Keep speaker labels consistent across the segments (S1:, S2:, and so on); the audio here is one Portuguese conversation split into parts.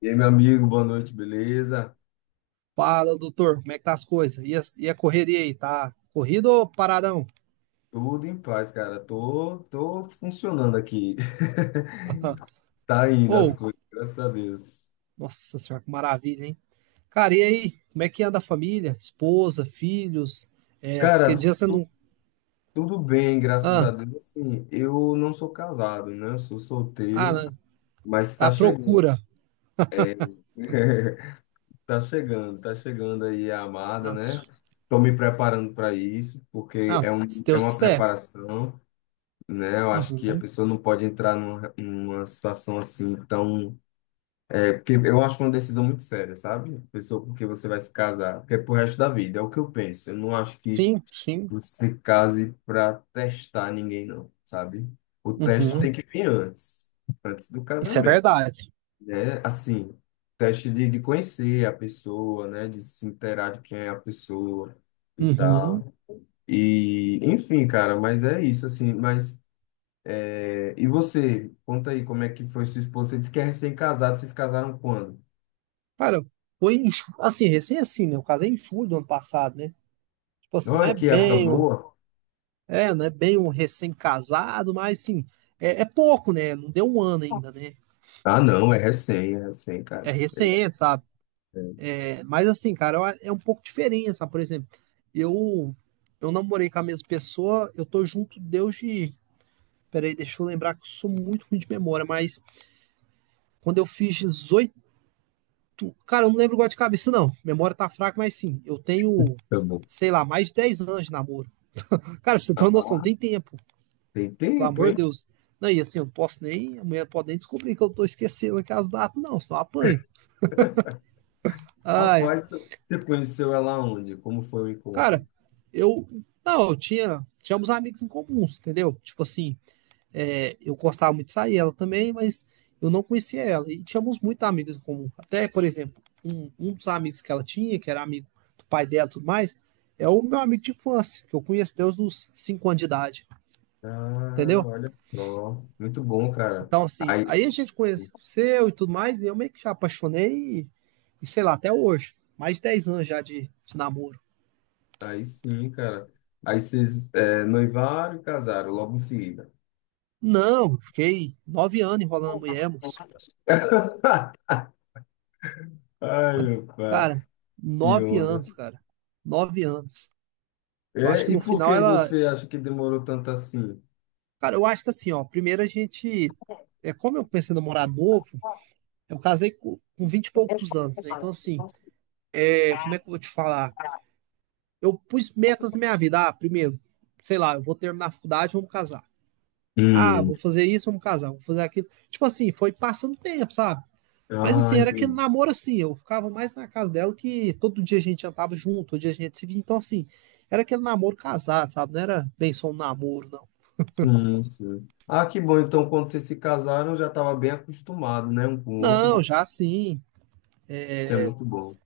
S1: E aí, meu amigo, boa noite, beleza?
S2: Fala, doutor, como é que tá as coisas? E a correria aí, tá corrido ou paradão?
S1: Tudo em paz, cara. Tô funcionando aqui. Tá indo as
S2: Ou,
S1: coisas, graças a Deus.
S2: nossa senhora, que maravilha, hein? Cara, e aí, como é que anda a família? Esposa, filhos? É, porque
S1: Cara,
S2: dia você não.
S1: tudo bem, graças
S2: Ah,
S1: a Deus. Assim, eu não sou casado, né? Eu sou
S2: ah,
S1: solteiro,
S2: não,
S1: mas
S2: tá
S1: tá
S2: à
S1: chegando.
S2: procura.
S1: Tá chegando aí a amada,
S2: Não,
S1: né? Tô me preparando para isso,
S2: não, se
S1: é
S2: Deus
S1: uma
S2: quiser.
S1: preparação, né? Eu acho que a
S2: Uhum.
S1: pessoa não pode entrar numa situação assim tão... É porque eu acho uma decisão muito séria, sabe? Pessoa com quem você vai se casar, porque é pro resto da vida, é o que eu penso. Eu não acho que
S2: Sim, sim.
S1: você case pra testar ninguém, não, sabe? O teste tem
S2: Uhum.
S1: que vir antes, antes do
S2: Isso é
S1: casamento,
S2: verdade.
S1: né? Assim, teste de conhecer a pessoa, né? De se inteirar de quem é a pessoa e
S2: Uhum.
S1: tal. E, enfim, cara, mas é isso, assim. Mas, e você, conta aí como é que foi sua esposa? Você disse que é recém-casado, vocês casaram quando?
S2: Cara, foi em, assim, recém assim, né? O caso é em julho do ano passado, né? Tipo assim, não
S1: Olha
S2: é
S1: que época
S2: bem.
S1: boa!
S2: É, né? Bem um recém-casado, mas assim, é pouco, né? Não deu um ano ainda, né?
S1: Ah, não, é recém, cara.
S2: É recente, sabe?
S1: É,
S2: É, mas assim, cara, é um pouco diferente, sabe? Por exemplo, eu eu namorei com a mesma pessoa, eu tô junto desde. Peraí, deixa eu lembrar que eu sou muito ruim de memória, mas quando eu fiz 18, cara, eu não lembro agora de cabeça, não. Memória tá fraca, mas sim, eu tenho,
S1: tá bom.
S2: sei lá, mais de 10 anos de namoro. Cara, pra você ter uma noção,
S1: Ah,
S2: tem tempo.
S1: tem
S2: Pelo
S1: tempo,
S2: amor
S1: hein?
S2: de Deus. Não, e assim, eu não posso nem. A mulher pode nem descobrir que eu tô esquecendo aqui as datas, não, senão eu apanho. Ah, é.
S1: Rapaz, você conheceu ela onde? Como foi o encontro?
S2: Cara, eu. Não, eu tinha. Tínhamos amigos em comuns, entendeu? Tipo assim, é, eu gostava muito de sair ela também, mas eu não conhecia ela. E tínhamos muitos amigos em comum. Até, por exemplo, um dos amigos que ela tinha, que era amigo do pai dela e tudo mais, é o meu amigo de infância, que eu conheço desde os 5 anos de idade,
S1: Ah,
S2: entendeu?
S1: olha só. Muito bom, cara.
S2: Então, assim,
S1: Aí,
S2: aí a gente conheceu e tudo mais, e eu meio que já apaixonei, e sei lá, até hoje, mais de 10 anos já de namoro.
S1: aí sim, cara. Aí vocês noivaram e casaram logo em seguida.
S2: Não, fiquei 9 anos enrolando a mulher, moço.
S1: Ai, meu pai,
S2: Cara,
S1: que
S2: 9
S1: onda.
S2: anos, cara. Nove anos. Eu acho
S1: É,
S2: que
S1: e
S2: no
S1: por
S2: final
S1: que
S2: ela.
S1: você acha que demorou tanto assim?
S2: Cara, eu acho que assim, ó, primeiro a gente. É, como eu comecei a namorar novo, eu casei com 20 e poucos anos, né? Então, assim, é, como é que eu vou te falar? Eu pus metas na minha vida. Ah, primeiro, sei lá, eu vou terminar a faculdade, vamos casar. Ah,
S1: Hum.
S2: vou fazer isso, vamos casar, vou fazer aquilo. Tipo assim, foi passando tempo, sabe? Mas
S1: Ah,
S2: assim, era aquele
S1: entendi.
S2: namoro assim, eu ficava mais na casa dela que todo dia a gente jantava junto, todo dia a gente se via. Então assim, era aquele namoro casado, sabe? Não era bem só um namoro, não.
S1: Sim, sim. Ah, que bom. Então, quando vocês se casaram, já estava bem acostumado, né, um com o outro.
S2: Não, já sim.
S1: Isso é muito bom.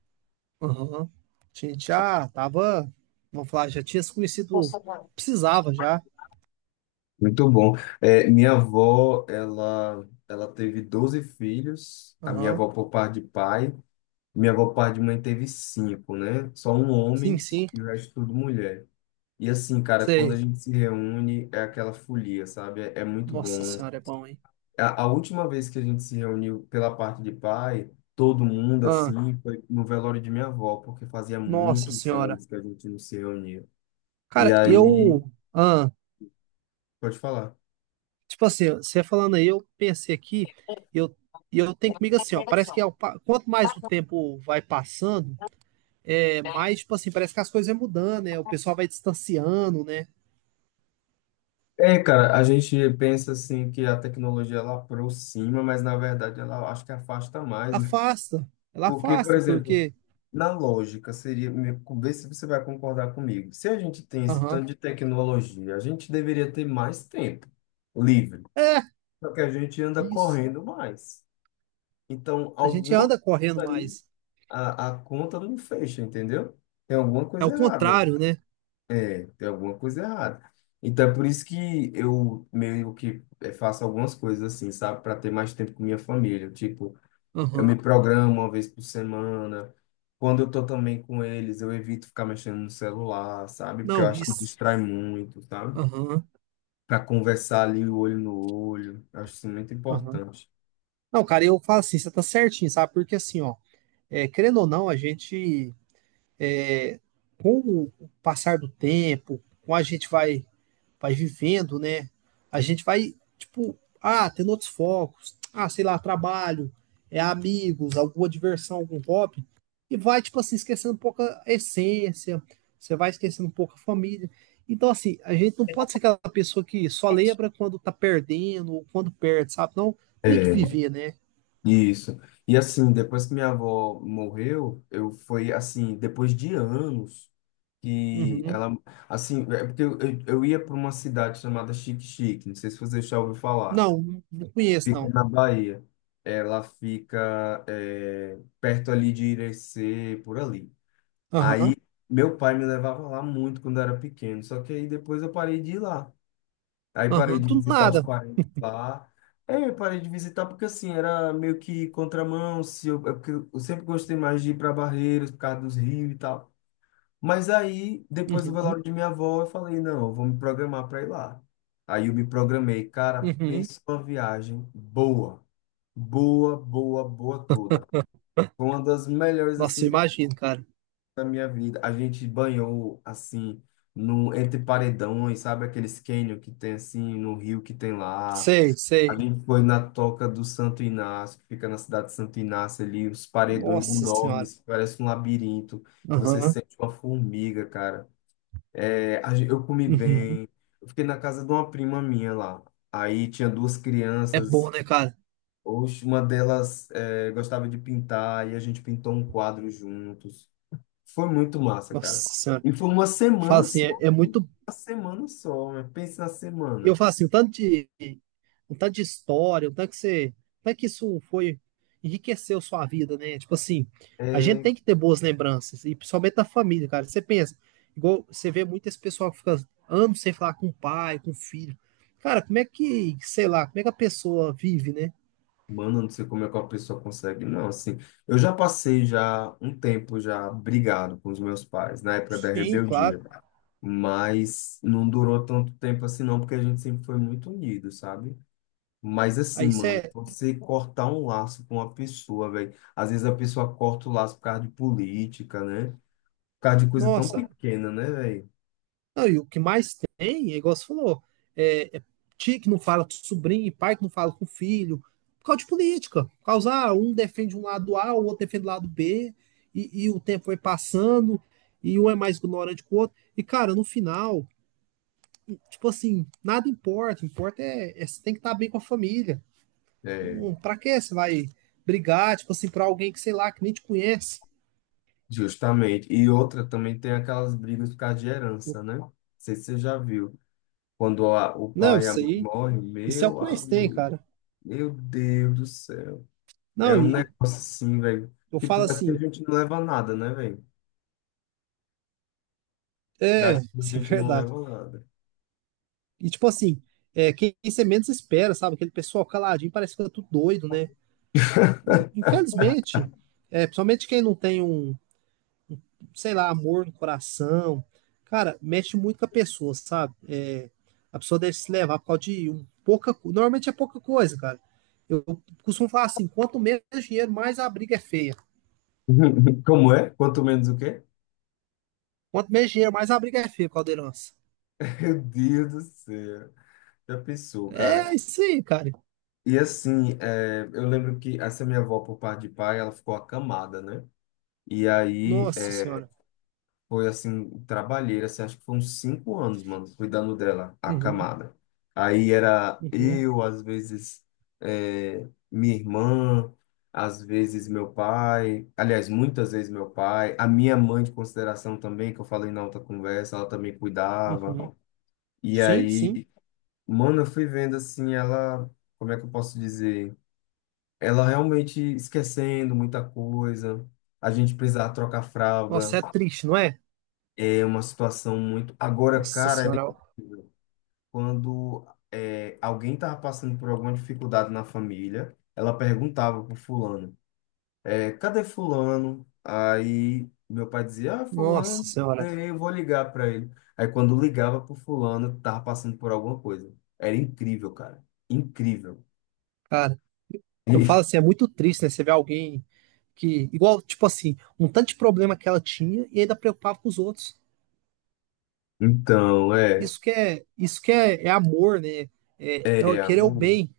S2: Aham. A gente já tava, vamos falar, já tinha se conhecido, precisava já.
S1: Muito bom. É, minha avó, ela teve 12 filhos. A minha
S2: Aham.
S1: avó por parte de pai. Minha avó por parte de mãe teve cinco, né? Só um
S2: Sim,
S1: homem
S2: sim,
S1: e o resto tudo mulher. E assim, cara, quando a
S2: sei.
S1: gente se reúne, é aquela folia, sabe? É, é muito
S2: Nossa
S1: bom.
S2: senhora, é bom, hein?
S1: A última vez que a gente se reuniu pela parte de pai, todo mundo
S2: Ah,
S1: assim, foi no velório de minha avó, porque fazia
S2: nossa
S1: muitos
S2: senhora.
S1: anos que a gente não se reunia.
S2: Cara,
S1: E aí,
S2: eu. Ah.
S1: pode falar.
S2: Tipo assim, você falando aí, eu pensei aqui, e eu, e eu tenho comigo assim, ó, parece que quanto mais o tempo vai passando, é mais, tipo assim, parece que as coisas vão mudando, né? O pessoal vai distanciando, né?
S1: É, cara, a gente pensa assim que a tecnologia ela aproxima, mas na verdade ela acho que afasta mais, né?
S2: Afasta, ela
S1: Porque, por
S2: afasta,
S1: exemplo,
S2: porque,
S1: na lógica seria, vê se você vai concordar comigo. Se a gente tem esse
S2: aham,
S1: tanto de tecnologia, a gente deveria ter mais tempo livre.
S2: é,
S1: Só que a gente anda
S2: isso.
S1: correndo mais. Então,
S2: A gente
S1: alguma
S2: anda correndo
S1: coisa aí,
S2: mais.
S1: a conta não fecha, entendeu? Tem alguma
S2: É o
S1: coisa errada aí.
S2: contrário, né?
S1: É, tem alguma coisa errada. Então, é por isso que eu meio que faço algumas coisas assim, sabe? Para ter mais tempo com minha família. Tipo, eu me
S2: Aham,
S1: programo uma vez por semana. Quando eu tô também com eles, eu evito ficar mexendo no celular, sabe? Porque eu
S2: não,
S1: acho que
S2: isso,
S1: distrai muito, sabe?
S2: aham,
S1: Para conversar ali, o olho no olho. Eu acho isso muito
S2: aham.
S1: importante.
S2: Não, cara, eu falo assim, você tá certinho, sabe? Porque assim, ó, é, querendo ou não, a gente é, com o passar do tempo, com a gente vai vivendo, né? A gente vai, tipo, ah, tendo outros focos, ah, sei lá, trabalho, é amigos, alguma diversão, algum hobby, e vai, tipo assim, esquecendo um pouco a essência, você vai esquecendo um pouco a família. Então, assim, a gente não pode ser aquela pessoa que só lembra quando tá perdendo ou quando perde, sabe? Não, tem que
S1: É
S2: viver, né?
S1: Isso. E assim, depois que minha avó morreu, eu foi assim, depois de anos que
S2: Uhum.
S1: ela, assim, é porque eu ia para uma cidade chamada Xique-Xique, não sei se você já ouviu falar.
S2: Não, não conheço,
S1: Fica
S2: não.
S1: na Bahia. Ela fica perto ali de Irecê, por ali. Aí
S2: Aham,
S1: meu pai me levava lá muito quando eu era pequeno, só que aí depois eu parei de ir lá. Aí parei
S2: aham,
S1: de
S2: do
S1: visitar os
S2: nada.
S1: parentes lá. É, eu parei de visitar porque assim, era meio que contramão, se eu, é porque eu sempre gostei mais de ir para Barreiras por causa dos rios e tal. Mas aí, depois do
S2: Uhum,
S1: velório de minha avó, eu falei, não, eu vou me programar para ir lá. Aí eu me programei, cara,
S2: uhum.
S1: pensa uma viagem boa, boa, boa, boa toda. Foi uma das melhores
S2: Nossa,
S1: assim
S2: eu imagino, cara.
S1: da minha vida. A gente banhou assim no entre paredões, sabe aqueles cânion que tem assim no rio que tem lá.
S2: Sei,
S1: A
S2: sei.
S1: gente foi na Toca do Santo Inácio, que fica na cidade de Santo Inácio ali, os paredões
S2: Nossa senhora.
S1: enormes, que parece um labirinto. Você
S2: Aham.
S1: sente uma formiga, cara. É, eu comi
S2: Uhum.
S1: bem. Eu fiquei na casa de uma prima minha lá. Aí tinha duas
S2: É
S1: crianças.
S2: bom, né, cara?
S1: Oxe, uma delas gostava de pintar e a gente pintou um quadro juntos. Foi muito massa,
S2: Nossa
S1: cara.
S2: senhora.
S1: E foi uma
S2: Fala
S1: semana
S2: assim, é,
S1: só.
S2: é muito.
S1: Uma semana só, né? Pensa na
S2: Eu
S1: semana.
S2: falo assim, um tanto de história, o tanto que você. O tanto que isso foi. Enriqueceu sua vida, né? Tipo assim, a gente
S1: É,
S2: tem que ter boas lembranças, e principalmente da família, cara. Você pensa, igual você vê muito esse pessoal que fica anos sem falar com o pai, com o filho. Cara, como é que, sei lá, como é que a pessoa vive, né?
S1: mano, eu não sei como é que a pessoa consegue, não, assim. Eu já passei já um tempo já brigado com os meus pais, na época da
S2: Sim, claro.
S1: rebeldia, mas não durou tanto tempo assim não, porque a gente sempre foi muito unido, sabe? Mas
S2: Aí
S1: assim, mano,
S2: você,
S1: você cortar um laço com uma pessoa, velho, às vezes a pessoa corta o laço por causa de política, né? Por causa de coisa tão
S2: nossa.
S1: pequena, né, velho?
S2: Não, e o que mais tem, é igual você falou, é tio que não fala com sobrinho, pai que não fala com filho, por causa de política. Por causa, ah, um defende um lado A, o outro defende o lado B, e o tempo vai passando, e um é mais ignorante que o outro. E, cara, no final, tipo assim, nada importa. Importa é você tem que estar bem com a família.
S1: É,
S2: Pra que você vai brigar, tipo assim, pra alguém que, sei lá, que nem te conhece?
S1: justamente. E outra também tem aquelas brigas por causa de
S2: Eu,
S1: herança, né? Não sei se você já viu. Quando o
S2: não,
S1: pai e a
S2: isso
S1: mãe
S2: aí,
S1: morrem,
S2: isso é o
S1: meu
S2: que mais tem,
S1: amigo,
S2: cara.
S1: meu Deus do céu. É
S2: Não,
S1: um
S2: e
S1: negócio assim, velho.
S2: eu
S1: Tipo,
S2: falo
S1: daqui a
S2: assim,
S1: gente não leva nada, né, velho?
S2: é,
S1: Daqui a
S2: isso é
S1: gente não
S2: verdade.
S1: leva nada.
S2: E tipo assim, é, quem você menos espera, sabe? Aquele pessoal caladinho parece que tá tudo doido, né? Infelizmente, é, principalmente quem não tem um, sei lá, amor no coração, cara, mexe muito com a pessoa, sabe? É, a pessoa deve se levar por causa de um, pouca, normalmente é pouca coisa, cara. Eu costumo falar assim, quanto menos dinheiro, mais a briga é feia.
S1: Como é? Quanto menos o quê?
S2: Quanto menos dinheiro, mais a briga é feia, Caldeirãs.
S1: Meu Deus do céu. Já pensou,
S2: É
S1: cara?
S2: isso aí, cara.
S1: E assim, eu lembro que essa minha avó, por parte de pai, ela ficou acamada, né? E aí
S2: Nossa senhora.
S1: foi assim, trabalheira, assim, acho que foram uns 5 anos, mano, cuidando dela, a
S2: Uhum,
S1: camada. Aí era
S2: uhum,
S1: eu, às vezes, minha irmã, às vezes meu pai, aliás, muitas vezes meu pai, a minha mãe de consideração também, que eu falei na outra conversa, ela também
S2: uhum.
S1: cuidava. E
S2: Sim, sim.
S1: aí, mano, eu fui vendo assim, ela, como é que eu posso dizer? Ela realmente esquecendo muita coisa, a gente precisava trocar fralda.
S2: Nossa, é triste, não é?
S1: É uma situação muito... Agora,
S2: Nossa
S1: cara, era
S2: senhora,
S1: incrível. Quando alguém estava passando por alguma dificuldade na família, ela perguntava pro fulano, cadê fulano? Aí meu pai dizia, ah,
S2: nossa
S1: fulano,
S2: senhora,
S1: eu vou ligar para ele. Aí quando ligava pro fulano, tava passando por alguma coisa. Era incrível, cara. Incrível.
S2: cara, eu falo assim, é muito triste, né? Você vê alguém que, igual, tipo assim, um tanto de problema que ela tinha e ainda preocupava com os outros.
S1: Então, é,
S2: Isso que é, é amor, né? É,
S1: é,
S2: é querer o bem,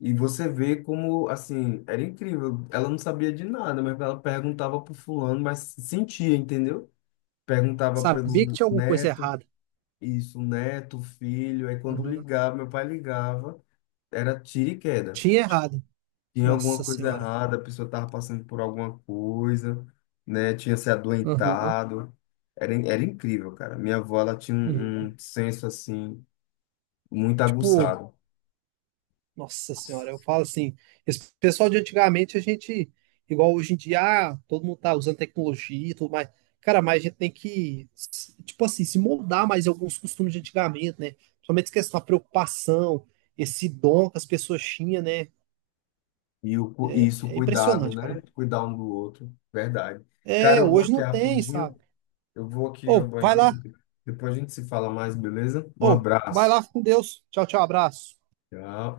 S1: e você vê como, assim, era incrível. Ela não sabia de nada, mas ela perguntava pro fulano, mas sentia, entendeu? Perguntava
S2: saber que
S1: pelo
S2: tinha alguma coisa
S1: neto,
S2: errada.
S1: isso, neto, filho. Aí quando
S2: Aham.
S1: ligava, meu pai ligava, era tiro e queda.
S2: Tinha errado.
S1: Tinha alguma
S2: Nossa
S1: coisa
S2: senhora.
S1: errada, a pessoa estava passando por alguma coisa, né? Tinha se
S2: Aham.
S1: adoentado. Era, era incrível, cara. Minha avó, ela tinha
S2: Uhum.
S1: um senso, assim, muito
S2: Tipo,
S1: aguçado.
S2: nossa senhora, eu falo assim, esse pessoal de antigamente, a gente, igual hoje em dia, ah, todo mundo tá usando tecnologia e tudo mais. Cara, mas a gente tem que, tipo assim, se moldar mais em alguns costumes de antigamente, né? Principalmente essa questão da preocupação, esse dom que as pessoas tinham, né?
S1: E o, isso, um
S2: É
S1: cuidado,
S2: impressionante, cara.
S1: né? Cuidar um do outro, verdade. Cara,
S2: É,
S1: eu vou
S2: hoje
S1: aqui
S2: não tem,
S1: rapidinho,
S2: sabe?
S1: eu vou aqui ao
S2: Ô, vai lá,
S1: banheiro, depois a gente se fala mais, beleza? Um
S2: ô, vai
S1: abraço.
S2: lá, fica com Deus. Tchau, tchau, abraço.
S1: Tchau.